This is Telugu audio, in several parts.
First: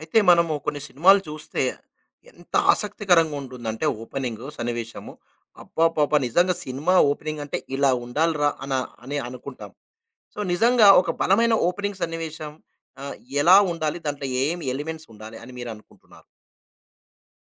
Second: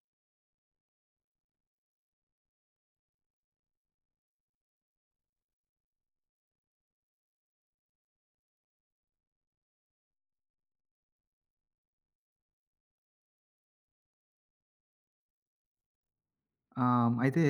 అయితే మనము కొన్ని సినిమాలు చూస్తే ఎంత ఆసక్తికరంగా ఉంటుందంటే ఓపెనింగు, సన్నివేశము. అబ్బబ్బబ్బా! నిజంగా సినిమా ఓపెనింగ్ అంటే ఇలా ఉండాలిరా అని అనుకుంటాం. సో, నిజంగా ఒక బలమైన ఓపెనింగ్ సన్నివేశం ఆహ్, ఎలా ఉండాలి? దాంట్లో ఏం ఎలిమెంట్స్ ఉండాలి అని మీరు అనుకుంటున్నారు? ఆ! అయితే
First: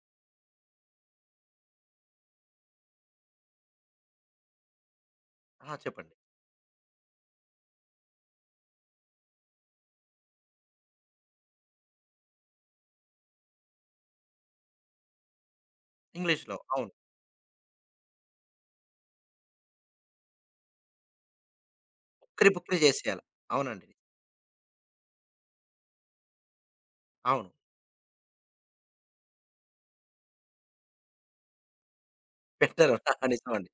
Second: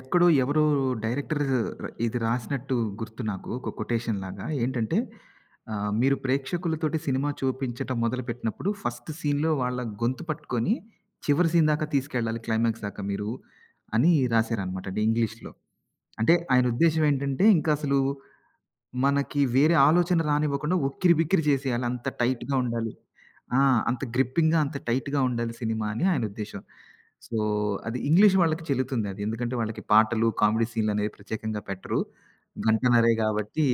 ఎక్కడో ఎవరో డైరెక్టర్ ఇది రాసినట్టు గుర్తు నాకు. ఒక కొటేషన్‌లాగా. ఏంటంటే ఆ! చెప్పండి. మీరు ప్రేక్షకులతోటి సినిమా చూపించటం మొదలుపెట్టినప్పుడు ఫస్ట్ సీన్‌లో వాళ్ళ గొంతు పట్టుకొని చివరి సీన్ దాకా తీసుకెళ్ళాలి క్లైమాక్స్ దాకా మీరు అని రాసారనమాట. అంటే ఇంగ్లీష్‌లో. అంటే ఇంగ్లీష్‌లో ఆయన అవును. ఉద్దేశ్యం ఏంటంటే ఇంకసలు మనకి వేరే ఆలోచన రానివ్వకుండా ఉక్కిరిబిక్కిరి చేసేయాలి. అంత ఉక్కిరి టైట్‌గా పుక్కిరి ఉండాలి. చేసేయాలి. ఆ! అవునండి. అంత గ్రిప్పింగ్‌గా, అంత టైట్‌గా ఉండాలి సినిమా అని ఆయన ఉద్దేశ్యం. సో, అవును. అది ఇంగ్లీష్ వాళ్ళకి చెల్లుతుందది. ఎందుకంటే వాళ్ళకి పాటలు, కామెడీ సీన్‌లనేవి ప్రత్యేకంగా పెట్టరు. పెట్టరు. గంటన్నరే గాబట్టి, నిజమండి.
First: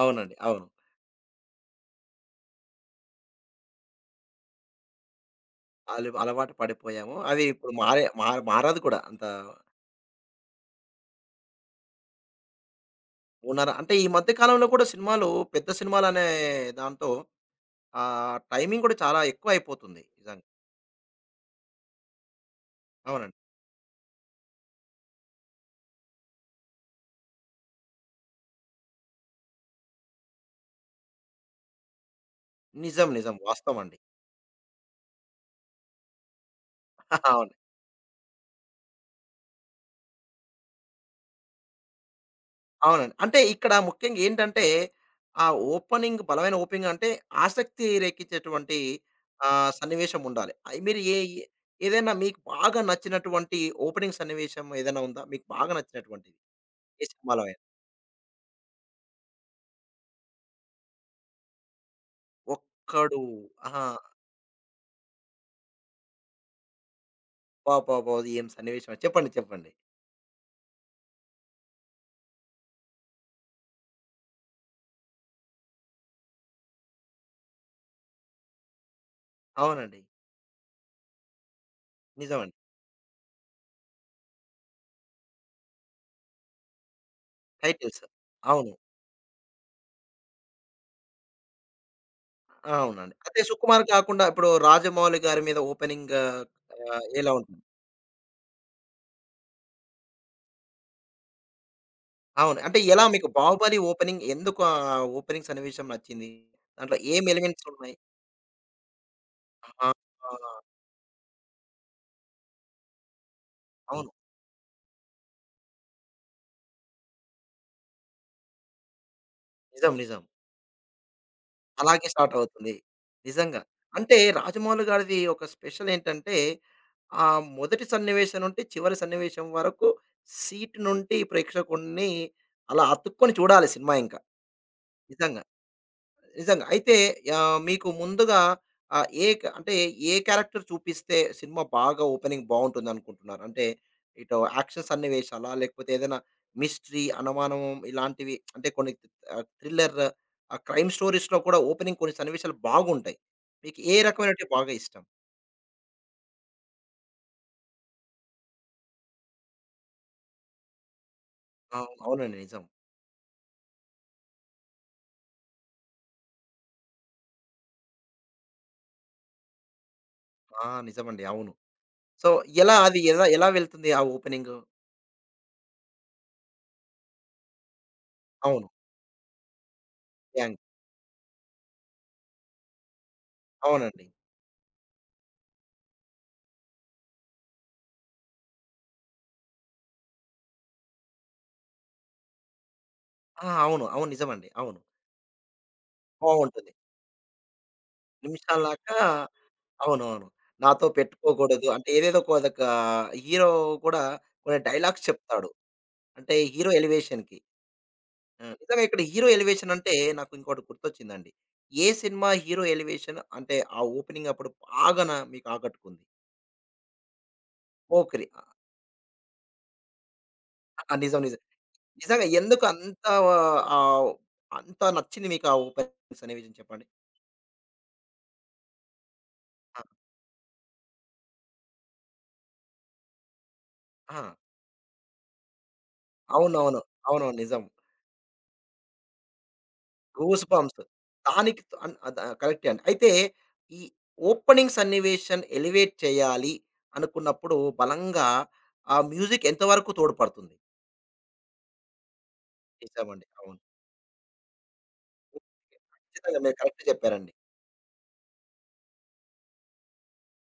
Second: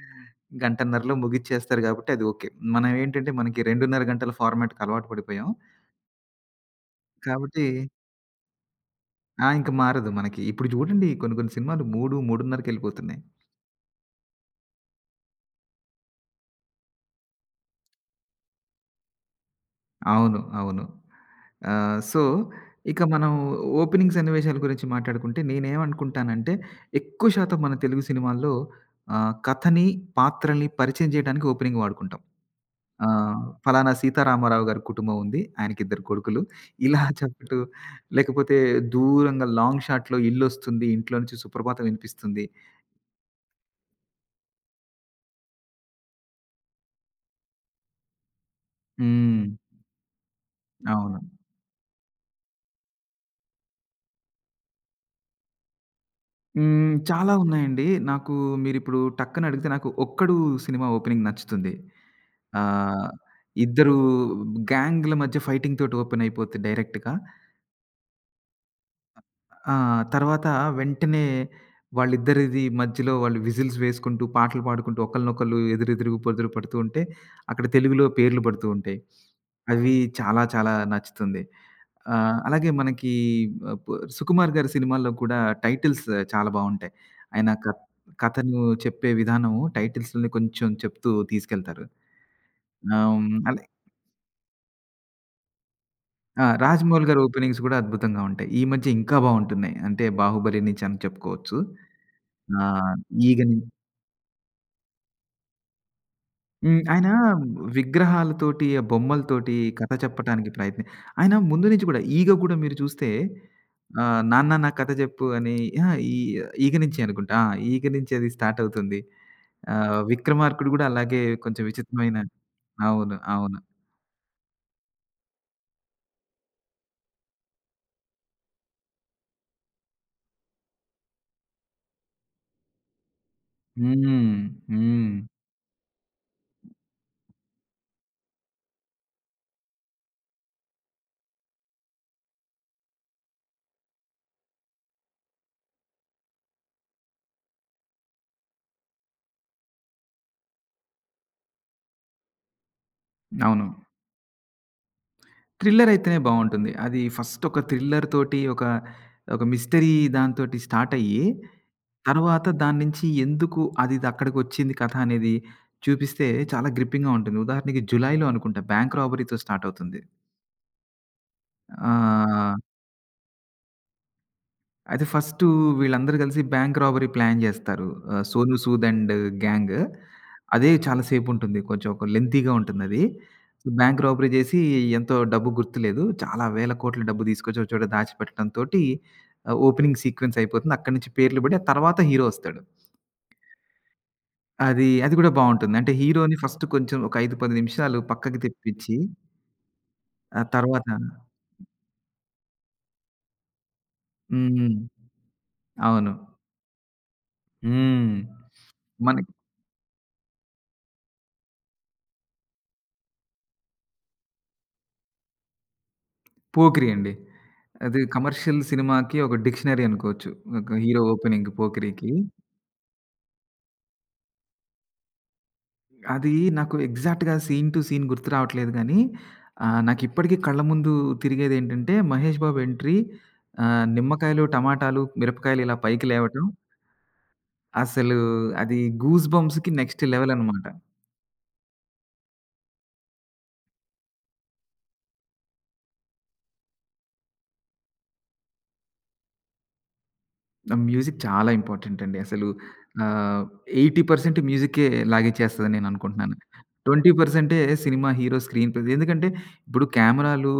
అవునండి. అవును. గంటన్నరలో ముగిచ్చేస్తారు గాబట్టి అది ఓకే. మనం ఏంటంటే మనకి 2:30 గంటల ఫార్మాట్‌కి అలవాటు పడిపోయాం. అలవాటు పడిపోయాము. అది కాబట్టి ఇప్పుడు మారే మార మారదు కూడా అంత. ఆ! ఇంక మారదు మనకి. ఇప్పుడు జూడండి కొన్ని కొన్ని సినిమాలు 3, 3:30కెళ్ళిపోతున్నాయి. 3:30 అంటే ఈ మధ్య కాలంలో కూడా సినిమాలు పెద్ద సినిమాలనే దాంతో టైమింగ్ కూడా చాలా ఎక్కువైపోతుంది. అవును. నిజంగా. అవును. సో, ఇక మనం అవునండి. ఓపెనింగ్ సన్నివేశాల గురించి మాట్లాడుకుంటే నేనేమనుకుంటానంటే, ఎక్కువ శాతం మన తెలుగు సినిమాల్లో కథని, పాత్రల్ని పరిచయం చేయడానికి ఓపెనింగ్ వాడుకుంటాం. నిజం. నిజం. ఆహ్, వాస్తవం ఫలానా అండి. సీతారామారావు గారి కుటుంబం ఉంది. ఆయనకిద్దరు కొడుకులు. ఇలా అవును. చెప్పటం లేకపోతే దూరంగా లాంగ్ షాట్‌లో ఇల్లొస్తుంది. ఇంట్లో నుంచి సుప్రభాతం వినిపిస్తుంది. అవునండి. అంటే ఇక్కడ ముఖ్యంగా ఏంటంటే ఆ ఓపెనింగ్ బలమైన ఓపెనింగ్ అంటే ఆసక్తి రేకిచ్చేటువంటి హ్మ్. సన్నివేశం ఉండాలి. మీరు ఏ అవును. ఏ ఏదైనా మీకు బాగా నచ్చినటువంటి ఓపెనింగ్ సన్నివేశం ఏదైనా ఉందా? మీకు బాగా నచ్చినటువంటిది హ్మ్. ఏ చాలా సినిమాలో అయినా? ఉన్నాయండి. నాకు మీరిప్పుడు టక్కన అడిగితే నాకు 'ఒక్కడు' సినిమా ఓపెనింగ్ నచ్చుతుంది. ఆహ్, 'ఒక్కడు.' ఆహా! ఇద్దరు గ్యాంగ్‌ల మధ్య ఫైటింగ్ తోటి ఓపెన్ అయిపోద్ది డైరెక్ట్‌గా. అబ్బబ్బబ్బో! ఏం సన్నివేశం చెప్పండి. చెప్పండి. ఆ! తర్వాత వెంటనే వాళ్ళిద్దరిది మధ్యలో వాళ్ళు విజిల్స్ వేసుకుంటూ, పాటలు పాడుకుంటూ ఒకళ్ళనొకళ్ళు ఎదురెదురుగా పొదురు పడుతూ ఉంటే, అక్కడ తెలుగులో పేర్లు పడుతూ ఉంటాయి. అవి అవునండి. చాలా చాలా నచ్చుతుంది. ఆ! నిజమండి. అలాగే మనకి ఆహ్, పు 'సుకుమార్' గారి సినిమాల్లో కూడా టైటిల్స్ చాలా బావుంటాయి. ఆయన టైటిల్స్. కథను అవును. చెప్పే విధానం టైటిల్స్‌లోనే కొంచెం చెప్తూ తీసుకెళ్తారు. ఆహ్, అవునండి. హ్మ్, అదే అలే సుకుమార్ కాకుండా ఇప్పుడు రాజమౌళి గారి మీద ఓపెనింగ్ ఆ! 'రాజమౌళి' గారి ఎలా ఓపెనింగ్స్ ఉంటుంది? కూడా అద్భుతంగా ఉంటాయి. ఈ మధ్య ఇంకా బావుంటున్నాయి. అంటే 'బాహుబలి' నుంచి అని చెప్పుకోవచ్చు. అవును. అంటే ఆహ్, ఎలా మీకు 'ఈగ' ను 'బాహుబలి' ఓపెనింగ్ ఎందుకు ఆ ఓపెనింగ్ సన్నివేశం నచ్చింది? హ్మ్. దాంట్లో ఆయన ఏం ఎలిమెంట్స్ ఉన్నాయి? విగ్రహాలతోటి, ఆ బొమ్మలతోటి ఆ! కథ చెప్పటానికి ప్రయత్ని ఆయన ముందు నుంచి కూడా ఈగ కూడా మీరు చూస్తే అవును. నాన్న నాకు కథ చెప్పు అని అహా! ఈగ నుంచే అనుకుంటా. ఆ! ఈగ నుంచి అది స్టార్ట్ అవుతుంది. నిజం. నిజం. 'విక్రమార్కుడు' కూడా అలాగే కొంచెం అలాగే విచిత్రమైన స్టార్ట్ అవుతుంది. అవును. అవును. నిజంగా. అంటే రాజమౌళి గారిది ఒక స్పెషల్ ఏంటంటే ఆ మొదటి సన్నివేశం నుండి చివరి సన్నివేశం వరకు సీట్ నుండి ప్రేక్షకుడిని అలా అతుక్కొని చూడాలి సినిమా ఇంకా. హ్మ్. హ్మ్. నిజంగా. నిజంగా. అయితే మీకు ముందుగా ఏ క అంటే ఏ క్యారెక్టర్ చూపిస్తే సినిమా బాగా ఓపెనింగ్ బావుంటుందనుకుంటున్నారు? అంటే ఇటు యాక్షన్ సన్నివేశాలా? లేకపోతే ఏదైనా మిస్టరీ, అనుమానం ఇలాంటివి అంటే కొన్ని థ్రిల్లర్ క్రైమ్ స్టోరీస్‌లో కూడా ఓపెనింగ్ కొన్ని సన్నివేశాలు బాగుంటాయి. అవును. మీకు ఏ రకమైనటివి బాగా ఇష్టం? థ్రిల్లర్ అయితేనే బావుంటుంది. అది ఫస్ట్ ఒక థ్రిల్లర్ తోటి ఒక, ఒక మిస్టరీ దాంతోటి స్టార్ట్ అయ్యి అవును. అవునండి. తర్వాత నిజం. దాన్నించి ఎందుకు అదిదక్కడికొచ్చింది కథ అనేది చూపిస్తే చాలా గ్రిప్పింగ్‌గా ఉంటుంది. ఉదాహరణకి 'జులైలో' అనుకుంటా బ్యాంక్ రాబరీతో స్టార్ట్ అవుతుంది. ఆ! నిజమండి. అవును. సో, ఆహ్, ఎలా అది ఎలా ఎలా వెళ్తుంది ఆ ఓపెనింగు? అయితే ఫస్టు వీళ్ళందరూ కలిసి బ్యాంక్ రాబరీ ప్లాన్ జేస్తారు. 'సోనూ అవును. Sood' and gang. గ్యాంగ్. అదే చాలా సేపుంటుంది. కొంచెం ఒక లెంతీగా ఉంటుందది. బ్యాంక్ అవునండి. రాబరీ జేసి ఎంతో డబ్బు గుర్తులేదు. చాలా వేల కోట్ల డబ్బు తీసుకొచ్చి ఒక చోట దాచిపెట్టడంతోటి ఓపెనింగ్ సీక్వెన్స్ అయిపోతుంది. అక్కడి నుంచి పేర్లు బడి ఆ తర్వాత హీరో ఒస్తాడు. ఆ! అవును. అవును. నిజమండి. అవును. అది గూడా బావుంటుంది. అంటే హీరోని ఫస్ట్ బావుంటుంది. కొంచెం ఒక 5, 10 నిమిషాలు పక్కకి తిప్పించి, నిమిషాల్లాగా అవునవును. ఆ తర్వాత నాతో పెట్టుకోకూడదు. అంటే ఏదేదో హీరో కూడా కొన్ని హ్మ్. డైలాగ్స్ చెప్తాడు. అవును. అంటే హీరో ఎలివేషన్‌కి. హ్మ్. ఆ! నిజంగా ఇక్కడ హీరో మనకి ఎలివేషన్ అంటే నాకు ఇంకోటి గుర్తొచ్చిందండి. ఏ సినిమా హీరో ఎలివేషన్ అంటే ఆ ఓపెనింగ్ అప్పుడు బాగా మీకు ఆకట్టుకుంది? 'పోకిరి' అండి. అది 'పోకిరి.' ఆ! కమర్షియల్ సినిమాకి ఒక డిక్షనరీ అనుకోవచ్చు. ఒక ఆ, హీరో నిజం. నిజం. ఓపెనింగ్ 'పోకిరికి.' నిజంగా ఎందుకు ఆహ్, అంత నచ్చింది మీకు ఆ ఓపెనింగ్స్ అది అనే విషయం నాకు చెప్పండి? ఎగ్జాక్ట్‌గా సీన్ టు సీన్ గుర్తు రావట్లేదు గానీ, ఆ! నాకిప్పటికీ కళ్ళ ముందు తిరిగేదేంటంటే, మహేష్ బాబు ఎంట్రీ, ఆ! నిమ్మకాయలు, టమాటాలు, మిరపకాయలు ఇలా పైకి లేవటం. అవునవును. అవునవును. నిజం. అసలు అది గూస్ బంప్స్‌కి నెక్స్ట్ లెవెల్ గూస్ అనమాట. బంప్స్. దానికి అన్ అద కరెక్టే అండి. అయితే ఈ ఓపెనింగ్ సన్నివేశం ఎలివేట్ చేయాలి అనుకున్నప్పుడు బలంగా ఆ మ్యూజిక్ ఎంత వరకు తోడ్పడుతుంది? ఆ! మ్యూజిక్ చాలా ఇంపార్టెంట్ అండి. అసలు నిజమండి. ఆహ్, అవును. 80% మ్యూజిక్కే లాగిచ్చేస్తదని నేననుకుంటున్నాను. ఖచ్చితంగా మీరు కరెక్ట్ చెప్పారండి. 20% సినిమా హీరో స్క్రీన్ ప్లే. ఎందుకంటే, ఇప్పుడు కెమెరాలు,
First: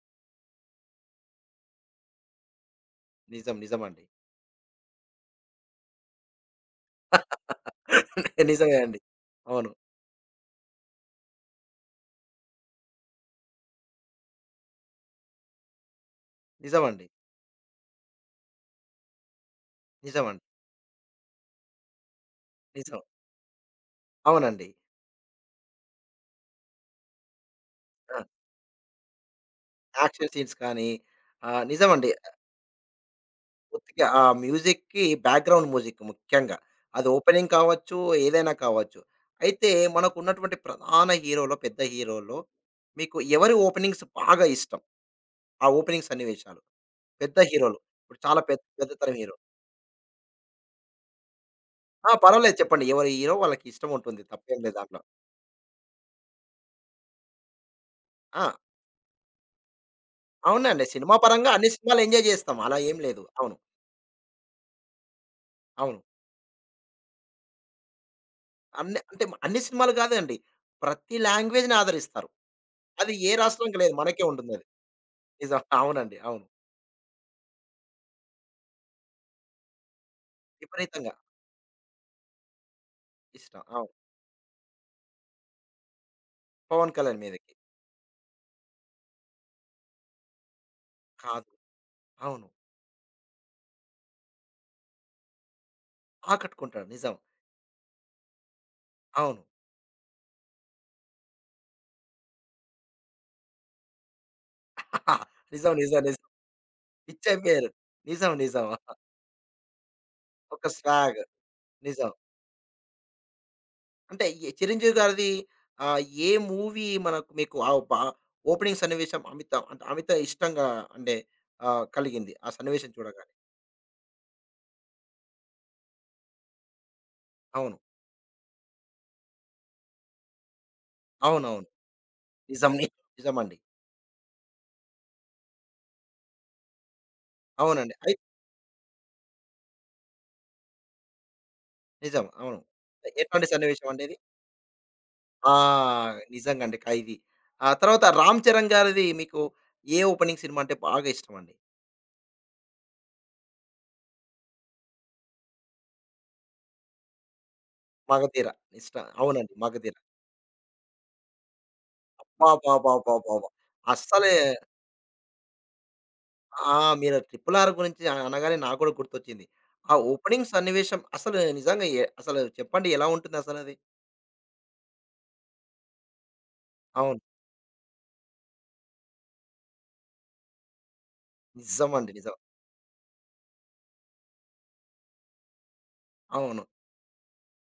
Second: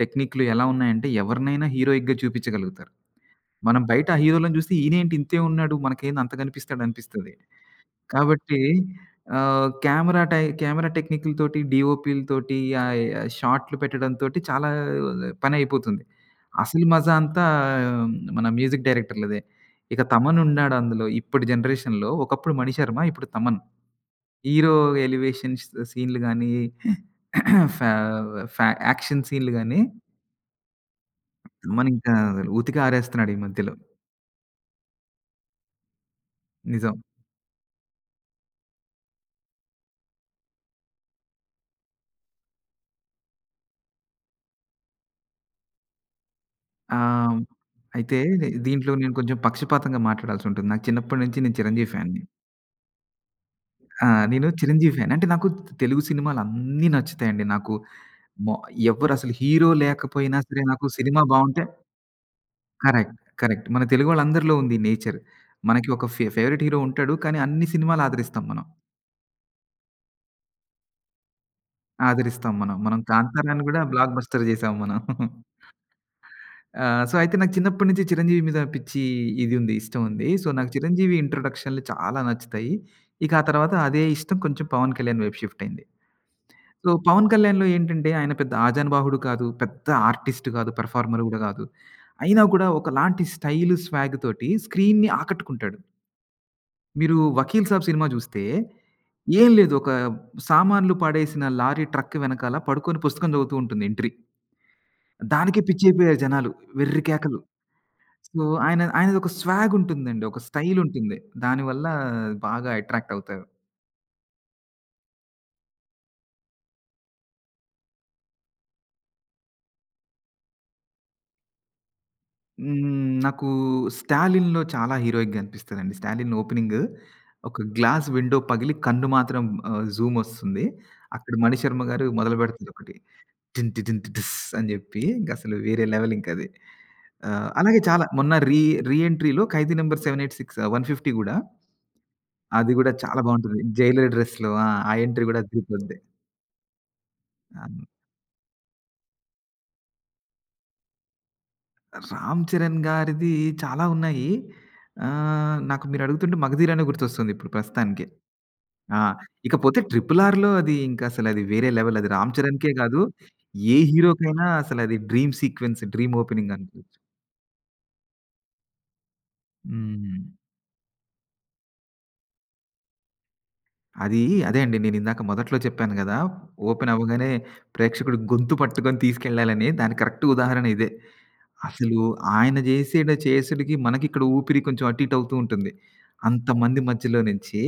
టెక్నిక్‌లు ఎలా ఉన్నాయంటే ఎవరినైనా హీరోయిక్‌గా చూపించగలుగుతారు. నిజం. మనం నిజమండి. బయట ఆ హీరోలను చూస్తే ఈనేంటి ఇంతే ఉన్నాడు మనకేంది అంత కనిపిస్తాడనిపిస్తది. కాబట్టి నిజమే అండి. ఆహ్, అవును. కెమెరా టై కెమెరా టెక్నిక్‌లతోటి, డీఓపీ‌లతోటి, షాట్‌లు పెట్టడంతోటి చాలా పనయిపోతుంది. అసలు నిజమండి. మజా అంతా మన మ్యూజిక్ డైరెక్టర్‌లదే. ఇక నిజమండి. తమనున్నాడు అందులో. ఇప్పటి జనరేషన్‌లో ఒకప్పుడు నిజం. 'మణిశర్మ' ఇప్పుడు తమన్. అవునండి. హీరో ఎలివేషన్స్ సీన్‌లు గాని, ఫ్యా ఆ! ఫ్యా యాక్షన్ సీన్‌లు గాని యాక్షన్ సీన్స్ కానీ నిజమండి. తమనింకా ఉతికి ఆరేస్తున్నాడు ఈ మధ్యలో. ఉత్తికే ఆ మ్యూజిక్‌కి బ్యాక్‌గ్రౌండ్ మ్యూజిక్ ముఖ్యంగా. నిజం. అది ఓపెనింగ్ కావచ్చు, ఏదైనా కావచ్చు. అయితే మనకున్నటువంటి ప్రధాన హీరోలో, పెద్ద హీరోలో మీకు ఎవరి ఓపెనింగ్స్ బాగా ఇష్టం? ఆ ఓపెనింగ్ సన్నివేశాలు. ఆహ్, పెద్ద హీరోలు. ఇప్పుడు అయితే చాలా పెద్ద పెద్ద దీంట్లో నేను తరం హీరో. కొంచెం పక్షపాతంగా మాట్లాడాల్సుంటుంది. నాకు చిన్నప్పటి నుంచి నేను 'చిరంజీవి' ఆ! ఫ్యాన్‌ని. పర్వాలేదు చెప్పండి. ఎవరి హీరో వాళ్ళకి ఇష్టం ఆ! ఉంటుంది. నేను తప్పేం లేదు 'చిరంజీవి' దాంట్లో. ఫ్యాన్. అంటే నాకు తెలుగు సినిమాలన్నీ నచ్చుతాయండి. నాకు ఆ! మొ ఎవ్వరసలు హీరో లేకపోయినా సరే అవునండి. నాకు సినిమా సినిమా పరంగా బావుంటే అన్ని సినిమాలు ఎంజాయ్ చేస్తాం. అలా ఏం కరెక్ట్. లేదు. అవును. కరెక్ట్. మన తెలుగోళ్ళందరిలో ఉంది ఈ నేచర్. మనకి అవును. ఒక ఫేవరెట్ హీరో ఉంటాడు. కానీ అన్ని సినిమాలు ఆదరిస్తాం మనం. అన్ని అంటే అన్ని సినిమాలు కాదండి. ప్రతి లాంగ్వేజ్‌ని ఆదరిస్తారు. ఆదరిస్తాం మనం. మనం అది ఏ 'కాంతారా'ని రాష్ట్రానికి గూడా లేదు. బ్లాక్ మనకే బస్టర్ ఉంటుందది. చేసాం మనం. నిజం. అవునండి. అవును. ఆ! సో, అయితే నాకు చిన్నప్పటి నుంచి 'చిరంజీవి' మీద పిచ్చి ఉంది. ఇష్టం ఉంది. సో, నాకు విపరీతంగా 'చిరంజీవి' ఇంట్రొడక్షన్‌లు చాలా నచ్చుతాయి. ఇక ఆ ఇష్టం. తర్వాత అవును. అదే ఇష్టం కొంచెం 'పవన్ కళ్యాణ్' వైపు షిఫ్ట్ అయింది. సో, పవన్ కళ్యాణ్ 'పవన్ మీదకి. కళ్యాణ్‌లో' ఏంటంటే ఆయన పెద్ద ఆజానుబాహుడు కాదు. పెద్ద ఆర్టిస్ట్ కాదు. పెర్ఫార్మర్ గూడా కాదు. గాదు. అయినా అవును. కూడా ఒకలాంటి స్టైలు, స్వాగ్ తోటి స్క్రీన్‌ని ఆకట్టుకుంటాడు. ఆకట్టుకుంటాడు. నిజం. మీరు 'వకీల్ సాబ్' సినిమా జూస్తే అవును. ఏం లేదు. ఒక సామాన్లు పడేసిన లారీ ట్రక్ వెనకాల పడుకొని పుస్తకం చదువుతూ ఉంటుంది ఎంట్రీ. దానికే నిజం. నిజం. పిచ్చయిపోయారు నిజం. జనాలు. వెర్రి కేకలు. పిచ్చయిపోయారు. నిజం. సో, నిజం. ఆయనదొక స్వాగ్ ఉంటుందండి. ఒక ఒక స్టైల్ ఉంటుంది. స్వాగ్. దానివల్ల నిజం. బాగా అట్రాక్ట్ అవుతారు. అంటే ఈ 'చిరంజీవి' గారిది ఆహ్, ఏ మూవీ మీకు ఓపెనింగ్ సన్నివేశం అమిత ఇష్టంగా అంటే కలిగింది ఆ సన్నివేశం హ్మ్. చూడగానే? నాకు 'స్టాలిన్‌లో' చాలా హీరోయిక్‌గా అనిపిస్తదండి. 'స్టాలిన్' ఓపెనింగ్ ఒక అవును. గ్లాస్ విండో పగిలి కన్ను మాత్రం జూమొస్తుంది. అక్కడ అవునవును. మణిశర్మ గారు మొదలుపెడతారు నిజం. ఒకటి. నిజమండి. టిన్ టిటిన్ టిటిస్ అని జెప్పి ఇంకసలు వేరే లెవెల్ ఇంకది. అలాగే అవునండి. చాలా మొన్న రీ రీ ఎంట్రీలో 'ఖైదీ నంబర్ 786' 150 గూడా నిజం. అవును. అది గూడా చాలా ఎట్లాంటి బావుంటది. సన్నివేశం అండి జైలర్ అది? డ్రెస్‌లో ఆ! ఆ ఎంట్రీ గూడా ఆ! అదిరిపోద్ది. నిజంగా అండి. ఖైదీ. ఆ అవును. తర్వాత 'రామ్ చరణ్' గారిది మీకు ఏ ఓపెనింగ్ సినిమా అంటే బాగా ఇష్టమండి? 'రామ్ చరణ్' గారిది చాలా ఉన్నాయి. నాకు మీరడుగుతుంటే 'మగధీర'నే గుర్తొస్తుంది ఇప్పుడు ప్రస్తుతానికి. 'మగధీర' ఇష్ట ఆ! అవునండి. ఇకపోతే 'మగధీర.' 'ట్రిపుల్ ఆర్‌లో' అది ఇంకా అసలది వేరే లెవెల్. అది 'రామ్ చరణ్‌కే' కాదు, అబ్బబ్బబ్బబ్బబ్బా! ఏ అస్సలే హీరోకైనా అసలది డ్రీమ్ సీక్వెన్స్, డ్రీమ్ ఓపెనింగ్ ఆ! అనుకోవచ్చు. మీరు 'ట్రిపుల్ ఆర్' గురించి అనగానే నాకు కూడా గుర్తొచ్చింది. ఆ హ్మ్. ఓపెనింగ్ సన్నివేశం అసలు నిజంగా అసలు చెప్పండి ఎలా ఉంటుందసలది? అది అదే అండి. నేనిందాక మొదట్లో చెప్పాను గదా! ఓపెన్ అవును. అవ్వగానే ప్రేక్షకుడు గొంతు పట్టుకొని తీసుకెళ్ళాలని. దానికి కరెక్ట్ ఉదాహరణ ఇదే. అసలు నిజమండి. నిజం. ఆయన చేసుడుకి మనకిక్కడ ఊపిరి కొంచెం అటు ఇటు అవుతూ ఉంటుంది. అవును. అంతమంది మధ్యలో నుంచి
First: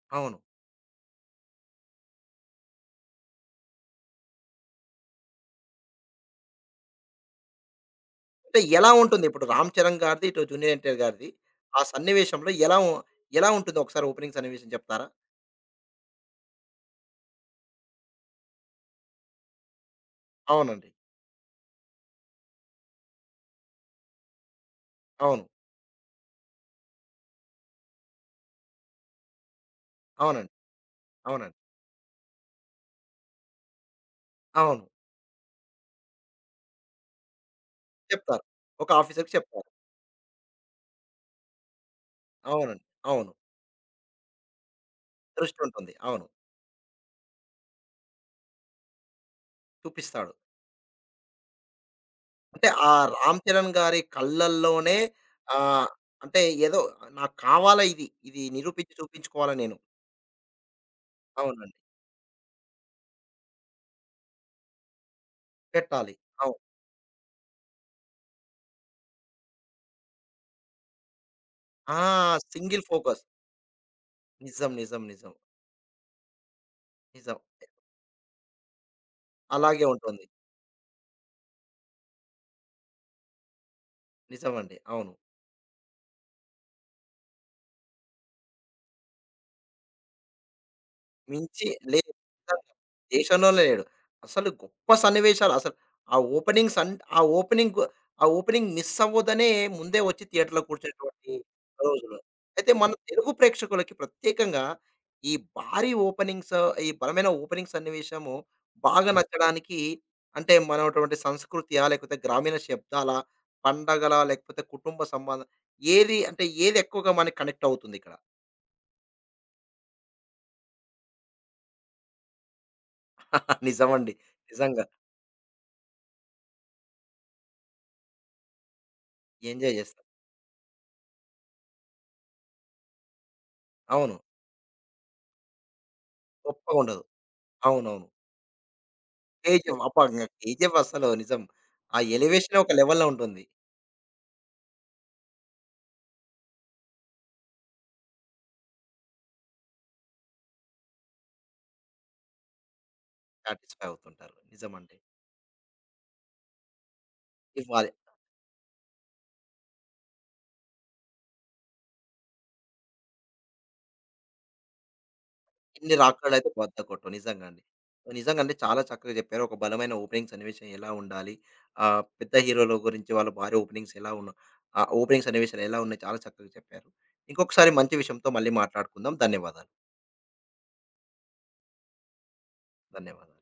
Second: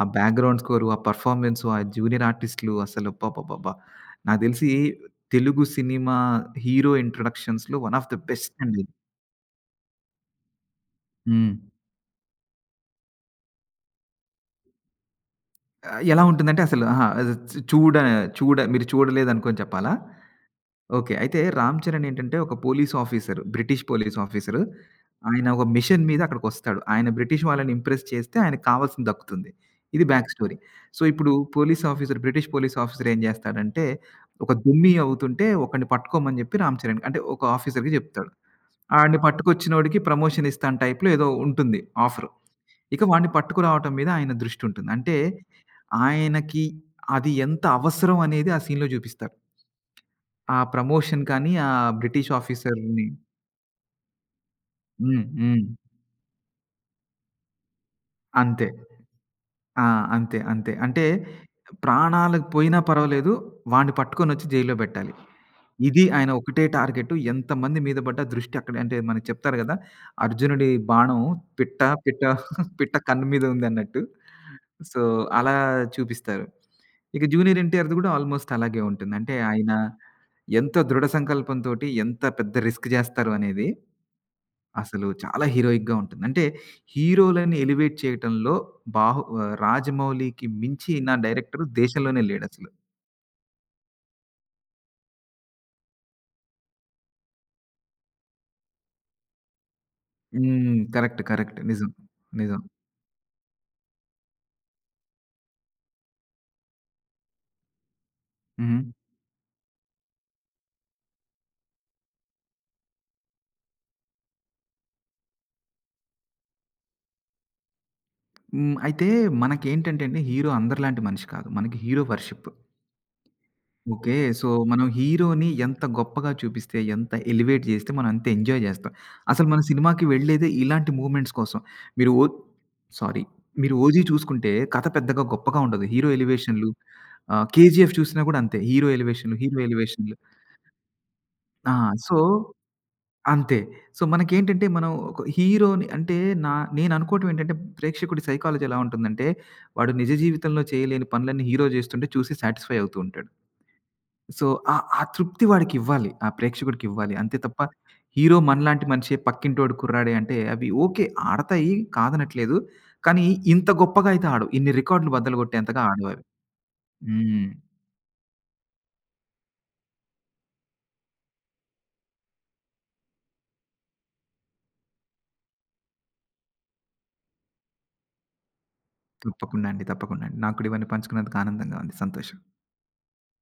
ఆ అవును. బ్యాక్‌గ్రౌండ్ స్కోరు, ఆ పెర్ఫార్మన్సు, ఆ జూనియర్ ఆర్టిస్టులు అసలు అబ్బబ్బబ్బబ్బా! నాకు తెలిసి తెలుగు సినిమా హీరో ఇంట్రొడక్షన్స్‌లో వన్ ఆఫ్ ది బెస్ట్ అంటే అండి. ఎలా ఉంటుంది? ఇప్పుడు 'రామ్ చరణ్' గారిది, ఇటు 'జూనియర్ ఎన్టీఆర్' గారిది హ్మ్. ఆ సన్నివేశంలో ఎలా ఉంటుందో ఒకసారి ఓపెనింగ్ సన్నివేశం చెప్తారా? ఎలా ఉంటుందంటే అసలు అహా! అది చ్ చూడ చూడ మీరు చూడలేదనుకోని చెప్పాలా? అవునండి. ఓకే. అయితే 'రామ్ చరణ్' ఏంటంటే ఒక police officer. British police officer. అవును. ఆయన ఒక మిషన్ మీద అక్కడికొస్తాడు. ఆయన బ్రిటిష్ వాళ్ళని ఇంప్రెస్ చేస్తే ఆయనకు కావాల్సింది దక్కుతుంది. ఇది బ్యాక్ అవునండి. స్టోరీ. సో, ఇప్పుడు అవునండి. Police officer British police officer ఏం చేస్తాడంటే, ఒక అవును. దుమ్మి అవుతుంటే ఒకడిని పట్టుకోమని చెప్పి 'రామ్ చరణ్' అంటే ఒక ఆఫీసర్‌కి చెప్తాడు. చెప్తారు. ఒక ఆడిని ఆఫీసర్‌కి చెప్తారు. పట్టుకొచ్చినోడికి ప్రమోషన్ ఇస్తాను టైప్‌లో ఏదో ఉంటుంది ఆఫరు. అవునండి. ఇక వాడిని అవును. పట్టుకురావటం మీద ఆయన దృష్టి ఉంటుంది. అంటే దృష్టుంటుంది. అవును. ఆయనకి అది ఎంత అవసరం అనేది ఆ సీన్‌లో చూపిస్తారు. చూపిస్తాడు. ఆ ప్రమోషన్ కానీ, ఆ బ్రిటిష్ అంటే ఆ ఆఫీసర్‌ని 'రామ్ చరణ్' గారి కళ్ళల్లోనే హ్మ్. హ్మ్. ఆహ్, అంటే ఏదో నాకు కావాలా ఇది. ఇది అంతే. నిరూపించి చూపించుకోవాలా నేను. ఆ! అంతే. అంటే అవునండి. ప్రాణాలు పోయినా పర్వాలేదు. వాడిని పట్టుకొనొచ్చి జైల్లో పెట్టాలి. ఇది పెట్టాలి. ఆయన అవును. ఒకటే టార్గెట్. ఎంతమంది మీద పడ్డా దృష్టి అక్కడే అంటే మనకు చెప్తారు కదా! అర్జునుడి బాణం పిట్ట, ఆ! పిట్ట, సింగిల్ పిట్ట ఫోకస్. కన్ను మీద ఉందన్నట్టు. నిజం. సో, నిజం. నిజం. అలా చూపిస్తారు. ఇక నిజం. జూనియర్ ఎన్టీఆర్‌ది కూడా ఆల్‌మోస్ట్ అలాగే ఉంటుంది. అంటే ఆయన అలాగే ఉంటుంది. ఎంత దృఢ సంకల్పంతోటి ఎంత పెద్ద రిస్క్ చేస్తారు అనేది నిజమండి. అసలు అవును. చాలా హీరోయిక్‌గా ఉంటుంది. అంటే హీరోలని ఎలివేట్ చేయటంలో 'రాజమౌళికి' మించిన డైరెక్టర్ మించి లేదు. దేశంలోనే లేడసలు. దేశంలోనే లేడు. అసలు గొప్ప సన్నివేశాలు అసలు ఆ ఓపెనింగ్ సన్ ఆ ఓపెనింగ్ ఆ ఓపెనింగ్ మిస్ అవ్వదనే ముందే వచ్చి థియేటర్‌లో హ్మ్. కరెక్ట్. కూర్చునేటువంటి కరెక్ట్. నిజం. రోజులు. నిజం. అయితే మన తెలుగు ప్రేక్షకులకి ప్రత్యేకంగా ఈ భారీ ఓపెనింగ్స్ ఈ బలమైన ఓపెనింగ్ సన్నివేశము హ్మ్. బాగా నచ్చడానికి అంటే మనటువంటి సంస్కృతియా? లేకపోతే గ్రామీణ శబ్దాలా? పండగలా? లేకపోతే కుటుంబ సంబంధం ఏది ఎక్కువగా మనకి కనెక్ట్ అవుతుంది ఇక్కడ? హ్మ్. అయితే మనకేంటంటే అండి హీరో అందరిలాంటి మనిషి కాదు. మనకి హీరో వర్షిప్. నిజమండి. ఓకే. సో, నిజంగా మనం హీరోని ఎంత గొప్పగా చూపిస్తే, ఎంత ఎలివేట్ చేస్తే మనం అంత ఎంజాయ్ చేస్తాం. అసలు మన ఎంజాయ్ చేస్తాం. సినిమాకి వెళ్ళేదే ఇలాంటి మూవ్‌మెంట్స్ కోసం. మీరు ఓ సారీ. మీరు 'ఓజీ' అవును. చూసుకుంటే కథ పెద్దగా గొప్పగా ఉండదు. హీరో ఎలివేషన్‌లు గొప్పగుండదు. 'కేజీఎఫ్' అవునవును. చూసినా కూడా అంతే. హీరో ఎలివేషన్‌లు, హీరో 'కేజీఎఫ్' అబ్బా! ఎలివేషన్‌లు. ఇంగ 'కేజీఎఫ్' అసలు నిజం. ఆ! ఆ సో, ఎలివేషనే ఒక లెవెల్‌లో ఉంటుంది. అంతే. సో, మనకేంటంటే మనం ఒక హీరోని అంటే నా నేను అనుకోవటం ఏంటంటే ప్రేక్షకుడి సైకాలజీ ఎలా ఉంటుందంటే, వాడు నిజ జీవితంలో చేయలేని పనులన్నీ హీరో చేస్తుంటే చూసి సాటిస్ఫై అవుతూ ఉంటాడు. సాటిస్ఫై అవుతుంటారు. సో, ఆ నిజమండి. ఆ తృప్తి వాడికివ్వాలి. ఆ ప్రేక్షకుడికివ్వాలి. అంతే తప్ప ఇవ్వాలి. హీరో మనలాంటి మనిషే, పక్కింటోడు కుర్రాడే అంటే అవి ఓకే. ఆడతాయి కాదనట్లేదు. కానీ ఇంత గొప్పగా అయితే ఆడవు. ఇన్ని రికార్డులు బద్దలు గొట్టేంతగా ఇన్ని ఆడవవి. రాక్కడైతే బద్దకొట్టవు. నిజంగా హ్మ్. అండి. నిజంగా అండి చాలా చక్కగా చెప్పారు. ఒక బలమైన ఓపెనింగ్ సన్నివేశం ఎలా ఉండాలి? పెద్ద హీరోల గురించి వాళ్ళ భారీ ఓపెనింగ్స్ ఓపెనింగ్ సన్నివేశాలు ఎలా ఉన్నాయి? చాలా చక్కగా చెప్పారు. ఇంకొకసారి మంచి విషయంతో మళ్ళీ మాట్లాడుకుందాం. తప్పకుండా ధన్యవాదాలు. అండి. తప్పకుండా అండి. నాకు కూడా ఇవన్నీ పంచుకున్నందుకు ఆనందంగా ఉంది. సంతోషం. ధన్యవాదాలు.